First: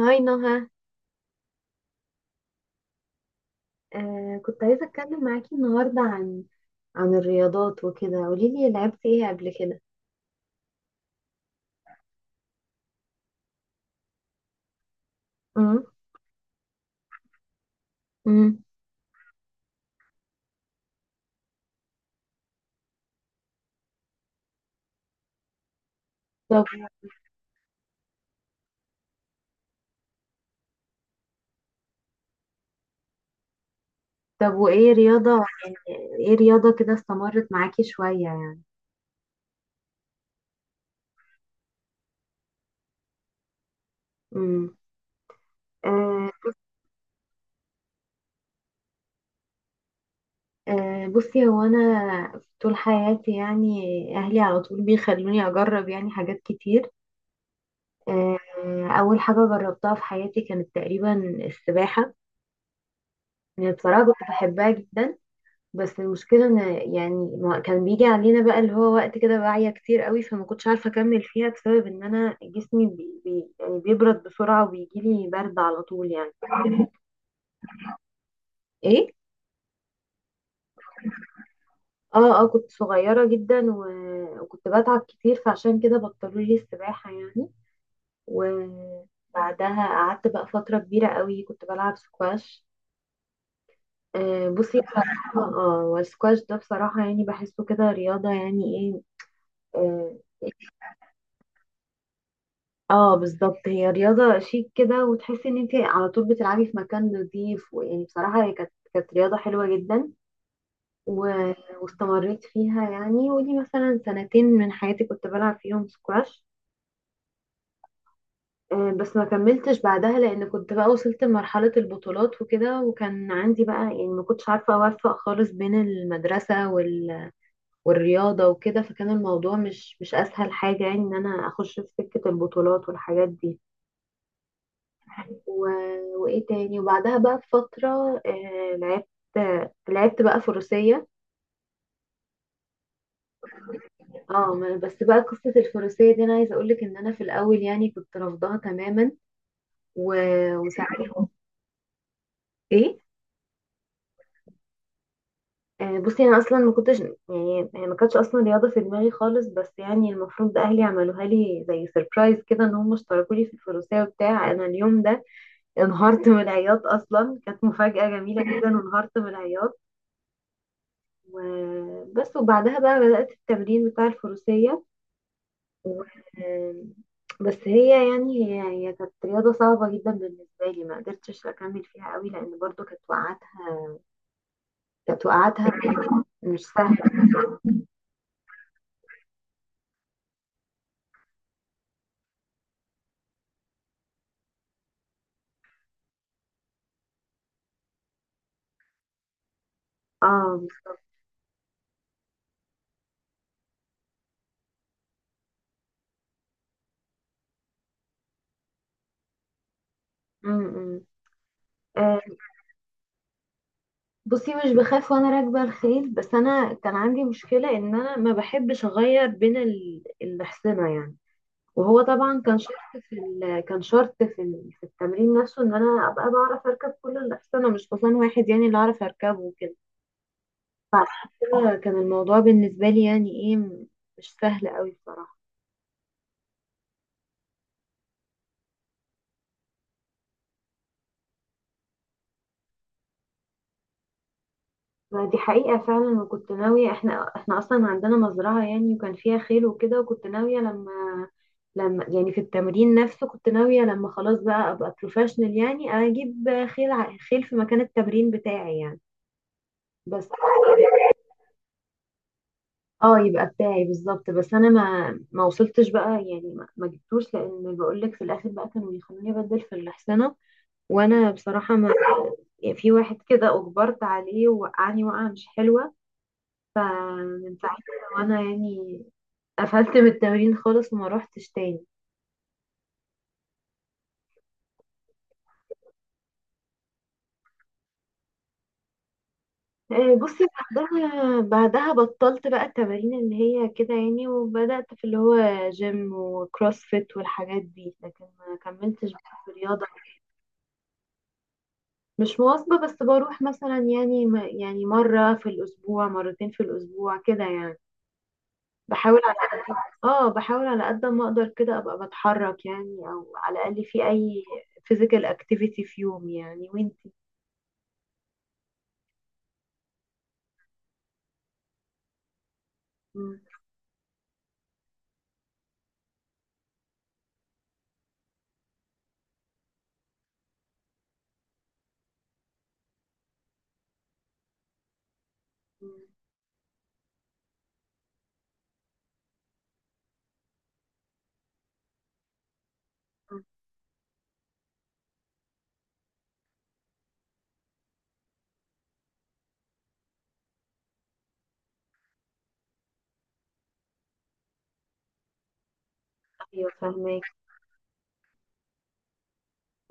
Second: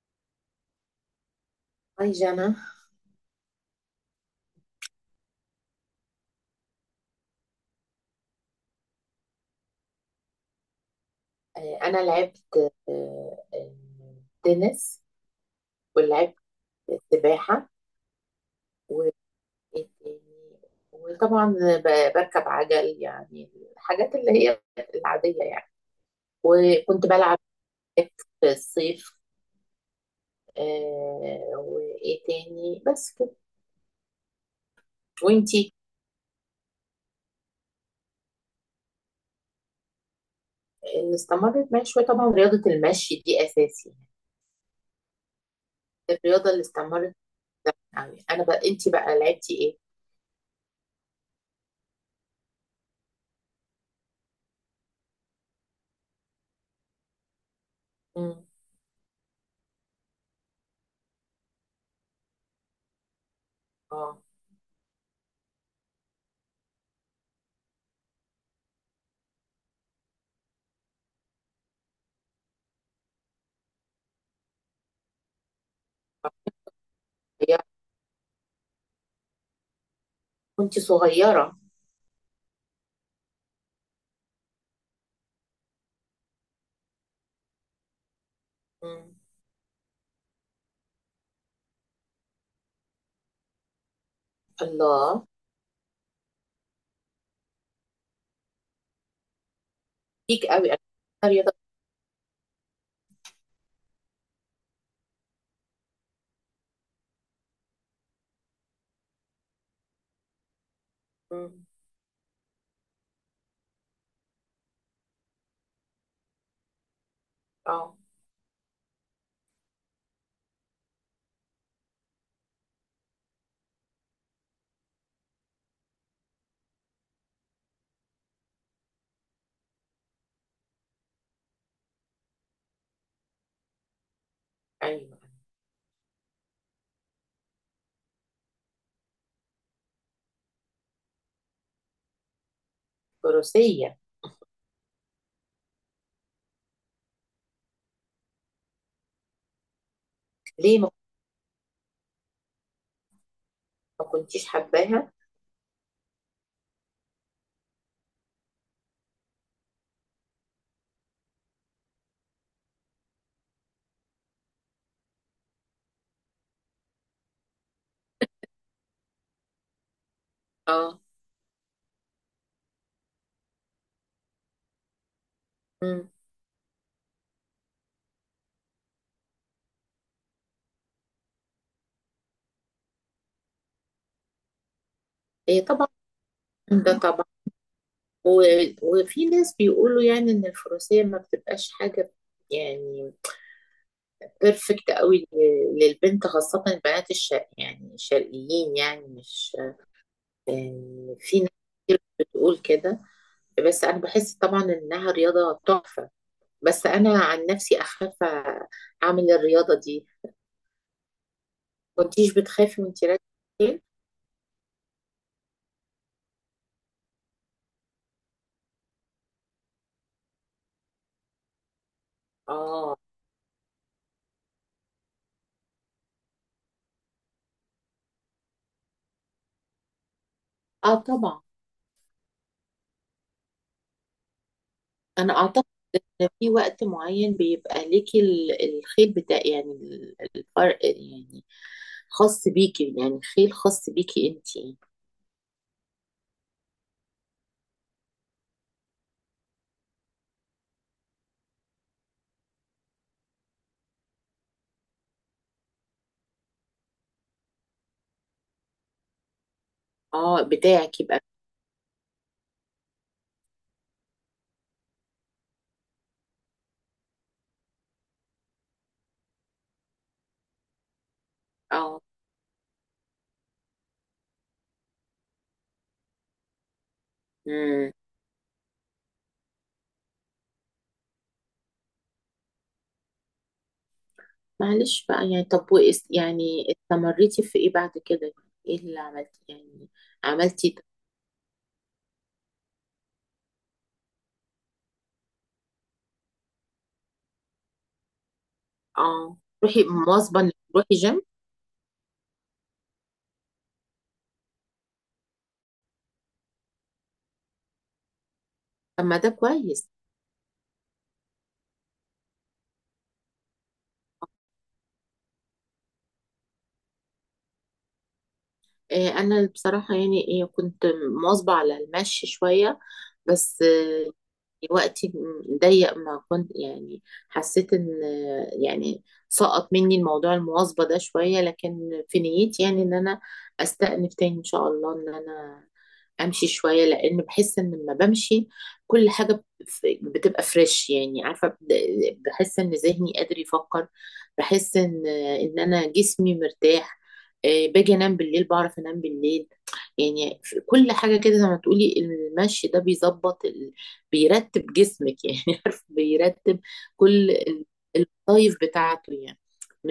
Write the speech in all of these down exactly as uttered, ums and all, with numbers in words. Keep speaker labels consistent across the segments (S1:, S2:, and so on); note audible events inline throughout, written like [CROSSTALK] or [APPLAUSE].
S1: هاي نهى.
S2: هاي جانا.
S1: آه كنت عايزة أتكلم معاكي النهاردة عن عن الرياضات وكده. قوليلي لعبتي ايه قبل كده؟
S2: آه، أنا لعبت آه، آه، تنس،
S1: امم
S2: ولعبت سباحة،
S1: امم
S2: و- وطبعا ب- بركب عجل، يعني الحاجات اللي هي العادية يعني.
S1: طب،
S2: وكنت بلعب باك في الصيف. آه، وإيه تاني؟ بس كده.
S1: طب وإيه رياضة
S2: وإنتي؟
S1: يعني، إيه رياضة كده استمرت معاكي شوية يعني؟
S2: اللي استمرت معايا شوية طبعا رياضة المشي دي أساسي يعني.
S1: امم آه
S2: الرياضة اللي استمرت يعني أنا، بقى إنتي بقى لعبتي إيه؟
S1: آه بصي، هو أنا طول حياتي يعني أهلي على طول بيخلوني أجرب يعني حاجات كتير. آه،
S2: مم.
S1: أول حاجة جربتها في حياتي كانت تقريبا السباحة. يعني بصراحة كنت
S2: اه،
S1: بحبها جدا، بس المشكلة ان، يعني ما- كان بيجي علينا بقى اللي هو وقت كده واعية كتير قوي، فما كنتش عارفة اكمل فيها بسبب ان انا جسمي بي بي يعني بيبرد بسرعة وبيجيلي برد على طول يعني.
S2: هي
S1: ايه؟
S2: كنت صغيرة.
S1: اه اه، كنت صغيرة جدا، و- وكنت بتعب كتير، فعشان كده بطلوا لي السباحة يعني.
S2: مم.
S1: وبعدها قعدت بقى فترة كبيرة قوي كنت بلعب سكواش. آه بصي،
S2: الله،
S1: بصراحة اه، والسكواش ده بصراحة يعني بحسه كده رياضة يعني ايه، آه
S2: ليك قوي، انا بحبها رياضه.
S1: اه بالظبط، هي رياضة شيك كده وتحسي ان انت على طول بتلعبي في مكان نظيف، ويعني بصراحة هي كانت كانت رياضة حلوة جدا. و...
S2: مم.
S1: واستمريت فيها يعني، ودي مثلا سنتين من حياتي كنت بلعب فيهم سكواش.
S2: اه،
S1: آه، بس ما كملتش بعدها لان كنت بقى وصلت لمرحلة البطولات وكده، وكان عندي بقى يعني ما كنتش عارفة اوفق خالص بين المدرسة وال... والرياضة وكده. فكان الموضوع مش مش اسهل حاجة يعني ان انا اخش في سكة البطولات والحاجات دي.
S2: ايوه.
S1: و... وايه تاني، وبعدها بقى بفترة آه لعبت لعبت بقى فروسية.
S2: الفروسيه؟
S1: اه ما- بس بقى قصة الفروسية دي انا عايزة اقولك ان انا في الاول يعني كنت رافضاها تماما. و...
S2: ليه ما
S1: وساعات، ايه؟
S2: ما كنتيش حباها؟
S1: آه بصي، انا اصلا ما كنتش يعني، يعني ما كانتش اصلا رياضة في دماغي خالص، بس يعني المفروض اهلي عملوها لي زي سربرايز كده، ان هم اشتركوا لي في الفروسية وبتاع. انا اليوم ده انهارت من العياط، اصلا كانت مفاجأة جميلة جدا وانهارت من العياط.
S2: اه.
S1: وبس، وبعدها بقى بدأت التمرين بتاع الفروسية. و...
S2: مم.
S1: بس هي يعني، هي هي كانت رياضة صعبة جدا بالنسبة لي. ما قدرتش أكمل فيها قوي، لأن برضو كانت وقعاتها كانت
S2: هي
S1: وقعاتها
S2: طبعا.
S1: مش سهلة.
S2: ده طبعا. و... وفي ناس بيقولوا يعني ان الفروسيه ما بتبقاش حاجه يعني بيرفكت قوي ل- للبنت، خاصه البنات الشرق، يعني الشرقيين، يعني مش،
S1: اه
S2: يعني في ناس كتير بتقول كده. بس انا بحس طبعا انها رياضه تحفه، بس انا عن نفسي اخاف اعمل الرياضه دي.
S1: م -م. آه،
S2: كنتيش بتخافي وانتي راكبه الخيل؟
S1: بصي مش بخاف وانا راكبة الخيل، بس انا كان عندي مشكلة ان انا ما بحبش اغير بين ال- الأحصنة يعني. وهو طبعا كان
S2: اه.
S1: شرط في ال... كان شرط في ال... في التمرين نفسه ان انا ابقى بعرف اركب كل الاحصنه، مش حصان واحد يعني اللي اعرف اركبه وكده.
S2: اه طبعا.
S1: كده كان الموضوع بالنسبه لي يعني ايه، م- مش سهل قوي
S2: انا
S1: بصراحه.
S2: اعتقد ان في وقت معين بيبقى ليكي ال- الخيل بتاع، يعني ال- الفرق يعني، خاص بيكي، يعني خيل خاص بيكي انتي.
S1: ما دي حقيقه فعلا. وكنت ناويه، احنا احنا اصلا عندنا مزرعه يعني وكان فيها خيل وكده، وكنت ناويه لما لما يعني في التمرين نفسه، كنت ناويه لما خلاص بقى ابقى بروفيشنال يعني اجيب خيل ع- خيل في مكان التمرين بتاعي يعني. بس
S2: اه، بتاعك يبقى.
S1: اه، يبقى بتاعي بالظبط. بس انا ما ما وصلتش بقى يعني ما, ما جبتوش، لان بقول لك في الاخر بقى كانوا يخلوني ابدل في الحصانه. وانا بصراحه، ما
S2: اه.
S1: يعني، في واحد كده اجبرت عليه ووقعني وقعه مش حلوه، فمن ساعتها
S2: امم.
S1: وانا يعني قفلت من التمرين خالص وما روحتش تاني.
S2: معلش بقى يعني. طب وإس يعني استمريتي في ايه بعد كده؟ ايه اللي عملتي يعني؟
S1: آه، بصي،
S2: عملتي
S1: بعدها بعدها بطلت بقى التمارين اللي هي كده يعني، وبدأت في اللي هو جيم وكروسفيت والحاجات دي، لكن ما كملتش بقى
S2: اه،
S1: في
S2: روحي
S1: الرياضة.
S2: مواظبة إنك تروحي جيم؟
S1: مش مواظبة، بس بروح مثلا يعني، م- يعني مرة في الأسبوع، مرتين في الأسبوع كده يعني.
S2: طب ما
S1: بحاول
S2: ده
S1: على قد
S2: كويس.
S1: [LAUGHS] اه بحاول على قد ما أقدر كده أبقى بتحرك يعني، أو على الأقل في أي physical activity في يومي يعني. وانتي؟
S2: آه، انا بصراحه يعني إيه، كنت مواظبه على المشي شويه،
S1: مم.
S2: بس وقتي ضيق، ما كنت يعني حسيت ان يعني سقط مني الموضوع المواظبة ده شوية، لكن في نيتي يعني ان انا استأنف تاني ان شاء الله، ان انا
S1: مم.
S2: امشي شوية، لان بحس ان لما بمشي كل حاجة بت- بتبقى فريش، يعني عارفة، ب- بحس ان ذهني قادر
S1: مم.
S2: يفكر، بحس ان ان انا جسمي مرتاح. إيه، باجي انام بالليل، بعرف انام بالليل يعني. في كل حاجة كده، زي ما تقولي المشي ده بيظبط، بيرتب جسمك يعني [LAUGHS] عارف، بيرتب
S1: أيوة فهماك.
S2: كل ال- الوظايف بتاعته يعني،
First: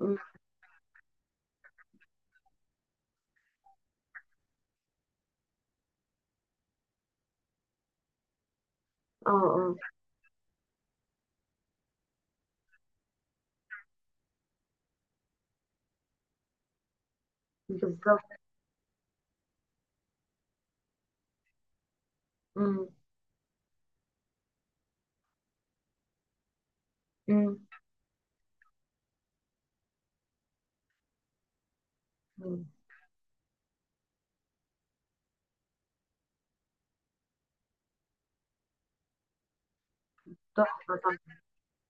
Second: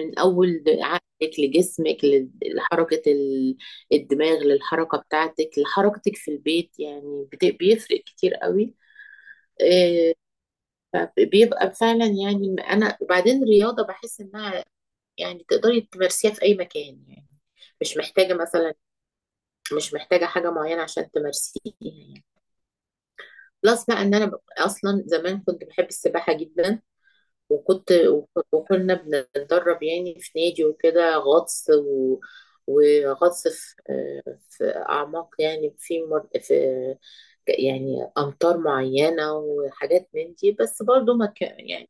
S1: مم.
S2: اول عقلك لجسمك، ل- لحركه ال- الدماغ، للحركه بتاعتك، لحركتك في البيت يعني، بت- بيفرق كتير قوي.
S1: اه اه
S2: آه، فبيبقى فعلا يعني. انا وبعدين الرياضه بحس انها يعني تقدري تمارسيها في اي مكان يعني، مش
S1: بالظبط.
S2: محتاجه مثلا، مش محتاجه حاجه معينه عشان تمارسيها يعني.
S1: مم.
S2: بلس بقى ان انا ب- اصلا زمان كنت بحب السباحه جدا،
S1: مم.
S2: وكنت، وكنا بنتدرب يعني في نادي وكده، غطس و...
S1: مم.
S2: وغطس في في أعماق، يعني في مر... في يعني أمطار معينة وحاجات من دي. بس
S1: تحفة
S2: برضو
S1: طبعا.
S2: ما كان يعني.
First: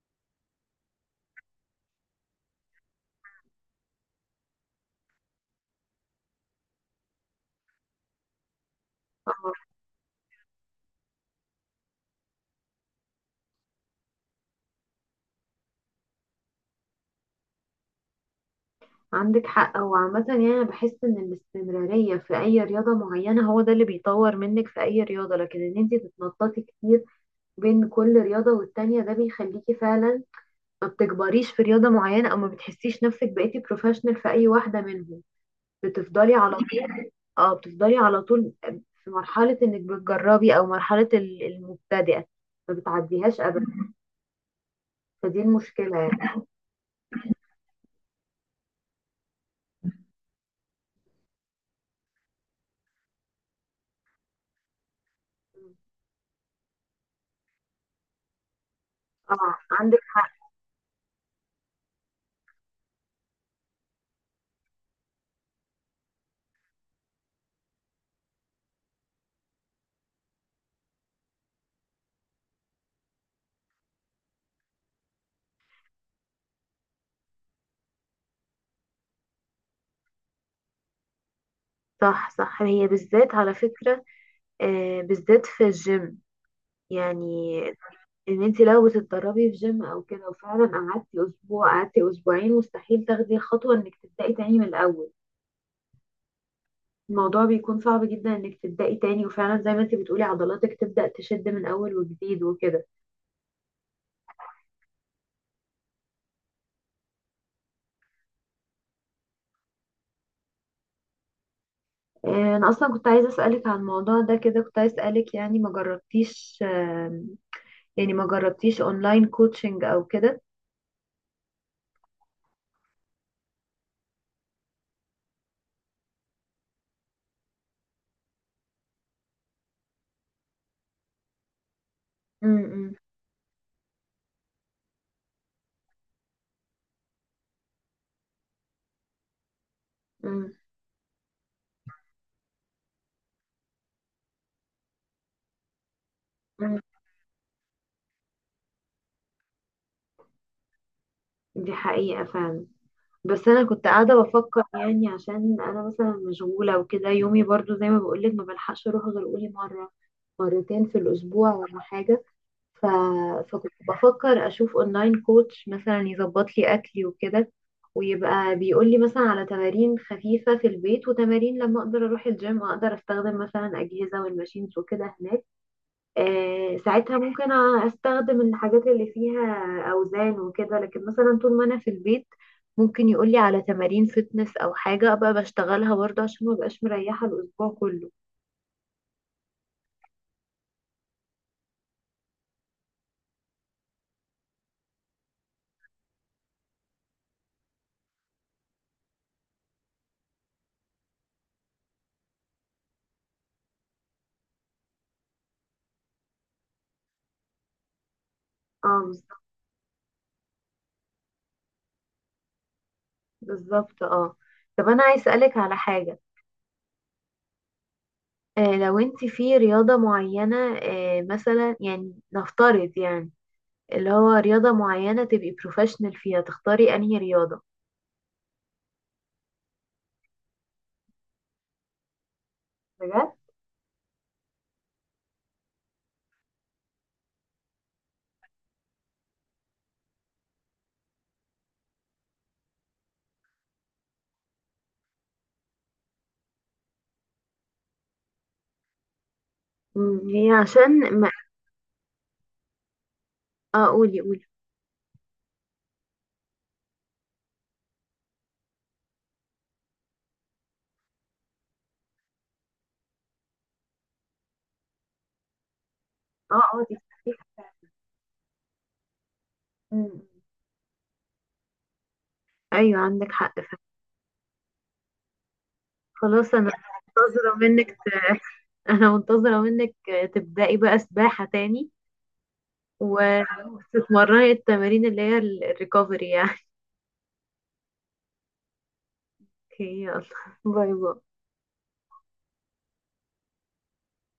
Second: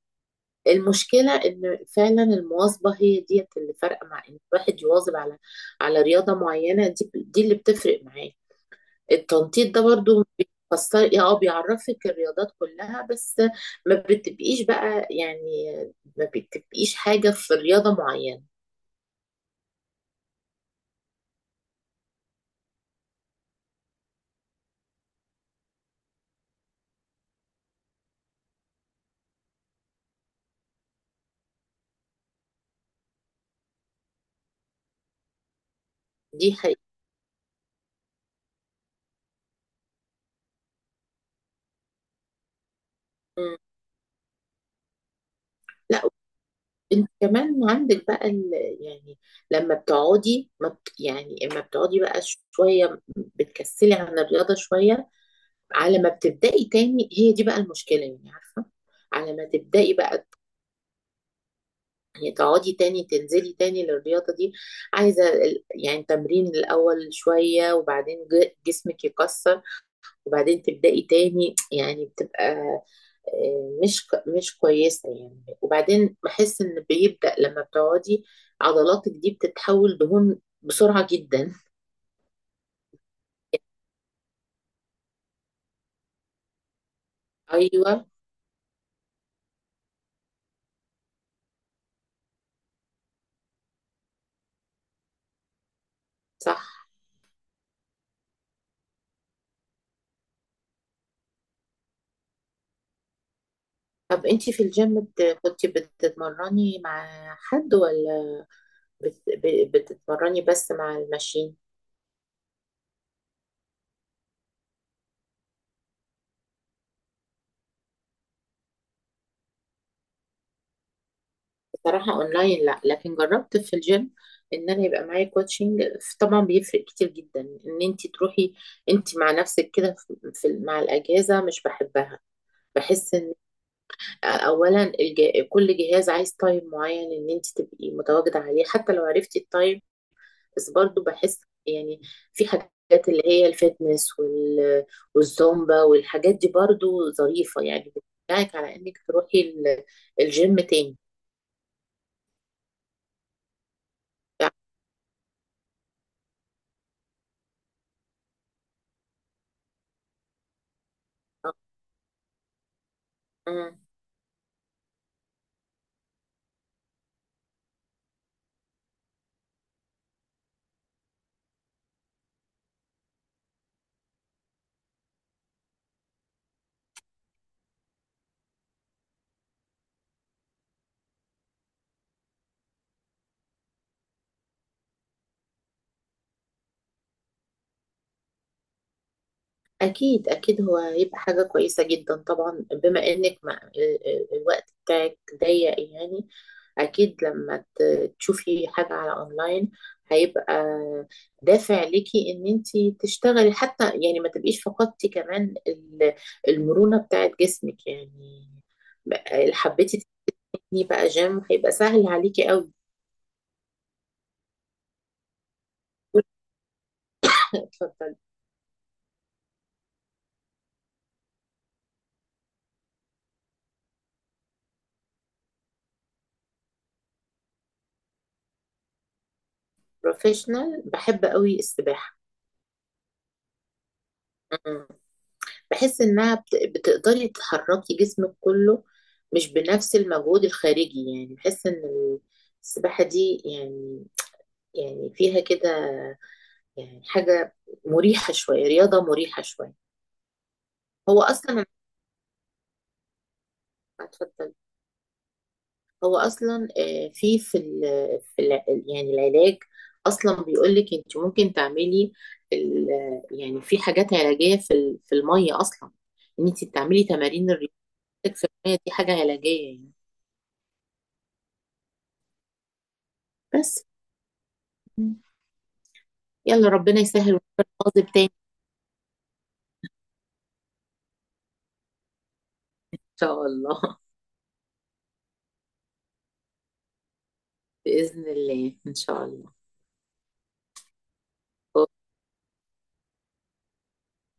S2: المشكلة إن فعلا المواظبة هي ديت اللي فارقة، مع إن الواحد يواظب على على رياضة معينة، دي دي اللي بتفرق معاه.
S1: آه.
S2: التنطيط ده برضو بيفسر، اه بيعرفك الرياضات كلها، بس ما بتبقيش بقى يعني، ما بتبقيش حاجة في رياضة معينة.
S1: عندك حق، هو عامة يعني أنا بحس إن الاستمرارية في أي رياضة معينة هو ده اللي بيطور منك في أي رياضة، لكن إن انتي تتنططي كتير بين كل رياضة والتانية، ده بيخليكي فعلا ما بتكبريش في رياضة معينة، او ما بتحسيش نفسك بقيتي بروفيشنال في اي واحدة منهم. بتفضلي
S2: دي
S1: على
S2: حقيقة.
S1: طول. اه، بتفضلي على طول في مرحلة انك بتجربي، او مرحلة ال- المبتدئة، ما بتعديهاش
S2: مم.
S1: ابدا. فدي المشكلة
S2: لا،
S1: يعني.
S2: انت كمان عندك بقى ال... يعني لما بتقعدي ما بت... يعني اما بتقعدي بقى شوية، بتكسلي عن الرياضة شوية، على ما بتبدأي تاني، هي دي بقى المشكلة يعني، عارفة؟ على ما
S1: اه
S2: تبدأي
S1: عندك
S2: بقى
S1: حق.
S2: يعني، تقعدي تاني تنزلي تاني للرياضة دي، عايزة ال- يعني تمرين الأول شوية، وبعدين ج- جسمك يكسر، وبعدين تبدأي تاني، يعني بتبقى آه، مش ك- مش كويسة يعني. وبعدين بحس إن بيبدأ لما بتقعدي عضلاتك دي بتتحول دهون بسرعة جدا.
S1: صح صح، هي بالذات على فكرة، آه بالذات في الجيم يعني،
S2: أيوة.
S1: ان انت لو بتتدربي في جيم او كده، وفعلا قعدتي اسبوع، قعدتي اسبوعين، مستحيل تاخدي الخطوة انك تبدأي تاني من الاول.
S2: صح.
S1: الموضوع بيكون صعب جدا انك تبدأي تاني، وفعلا زي ما انت بتقولي عضلاتك تبدأ تشد من اول وجديد وكده.
S2: طب أنتي في الجيم بت- كنتي بتتمرني مع حد، ولا بت- ب- بتتمرني بس مع الماشين؟
S1: آه، انا اصلا كنت عايزة اسألك عن الموضوع ده كده، كنت عايزة اسألك يعني ما جربتيش، آه، يعني ما جربتيش اونلاين كوتشنج او كده؟
S2: صراحة اونلاين لا، لكن جربت في الجيم ان انا يبقى معايا كوتشنج. طبعا بيفرق كتير جدا ان انت تروحي انت مع نفسك كده في في- مع الاجهزة، مش بحبها.
S1: امم.
S2: بحس ان اولا الج- كل جهاز عايز تايم معين ان انت تبقي متواجدة عليه، حتى لو عرفتي التايم.
S1: امم.
S2: بس برضو بحس يعني في حاجات اللي هي الفتنس وال- والزومبا والحاجات دي
S1: امم.
S2: برضو ظريفة يعني، بتشجعك على انك تروحي ال- الجيم تاني
S1: دي حقيقة فعلا. بس انا كنت قاعدة
S2: يعني.
S1: بفكر يعني، عشان انا مثلا مشغولة وكده، يومي برضو زي ما بقولك ما بلحقش اروح غير قولي مرة، مرتين في الاسبوع ولا حاجة. ف... فكنت
S2: آه.
S1: بفكر اشوف اونلاين كوتش مثلا يظبط لي اكلي وكده، ويبقى بيقول لي مثلا على تمارين خفيفة في البيت، وتمارين لما اقدر اروح الجيم اقدر استخدم مثلا اجهزة والماشينز وكده هناك. آه ساعتها ممكن استخدم الحاجات اللي فيها اوزان وكده، لكن مثلا طول ما انا في البيت، ممكن يقول لي على تمارين فتنس او حاجة ابقى بشتغلها برضه عشان ما بقاش مريحة الاسبوع كله.
S2: أكيد أكيد هو هيبقى حاجة كويسة جدا طبعا، بما إنك ما ال- ال- الوقت بتاعك ضيق يعني. أكيد لما ت- تشوفي حاجة على أونلاين، هيبقى دافع ليكي إن أنتي تشتغلي، حتى يعني ما تبقيش فقدتي كمان ال- المرونة بتاعت جسمك يعني.
S1: اه
S2: بقى- حبيتي تبني بقى جيم هيبقى سهل عليكي أوي.
S1: بالظبط، اه. طب انا عايز اسالك على حاجة،
S2: [LAUGHS] اتفضلي.
S1: آه، لو انت في رياضة معينة، آه، مثلا يعني نفترض يعني اللي هو رياضة معينة تبقي بروفيشنال فيها، تختاري انهي رياضة؟
S2: بروفيشنال بحب أوي السباحة.
S1: بجد؟
S2: بحس انها بت- بتقدري تحركي جسمك كله مش بنفس المجهود الخارجي يعني. بحس ان السباحة دي يعني، يعني فيها كده يعني حاجة مريحة شوية، رياضة مريحة شوية.
S1: مم، هي عشان
S2: هو
S1: ما...
S2: اصلا.
S1: اه قولي قولي.
S2: اتفضل. هو اصلا آه، في في ال- في الع- يعني العلاج اصلا بيقولك انت ممكن تعملي ال-، يعني في حاجات علاجية في ال-، في المية اصلا، ان
S1: اه
S2: انت
S1: اه دي
S2: تعملي تمارين
S1: صحيحة.
S2: رياضتك في المية. دي حاجة علاجية يعني.
S1: مم. ايوه عندك حق
S2: بس،
S1: فعلا. خلاص، انا
S2: يلا ربنا يسهل
S1: منتظرة
S2: ونبقى
S1: منك
S2: نواظب تاني
S1: ت- [LAUGHS] انا منتظرة منك، آه، تبدأي بقى سباحة تاني،
S2: ان
S1: و-
S2: شاء الله. [LAUGHS]
S1: وتتمرني التمارين اللي هي الريكفري يعني. [LAUGHS]
S2: باذن الله ان شاء الله.
S1: اوكي، يلا، باي باي.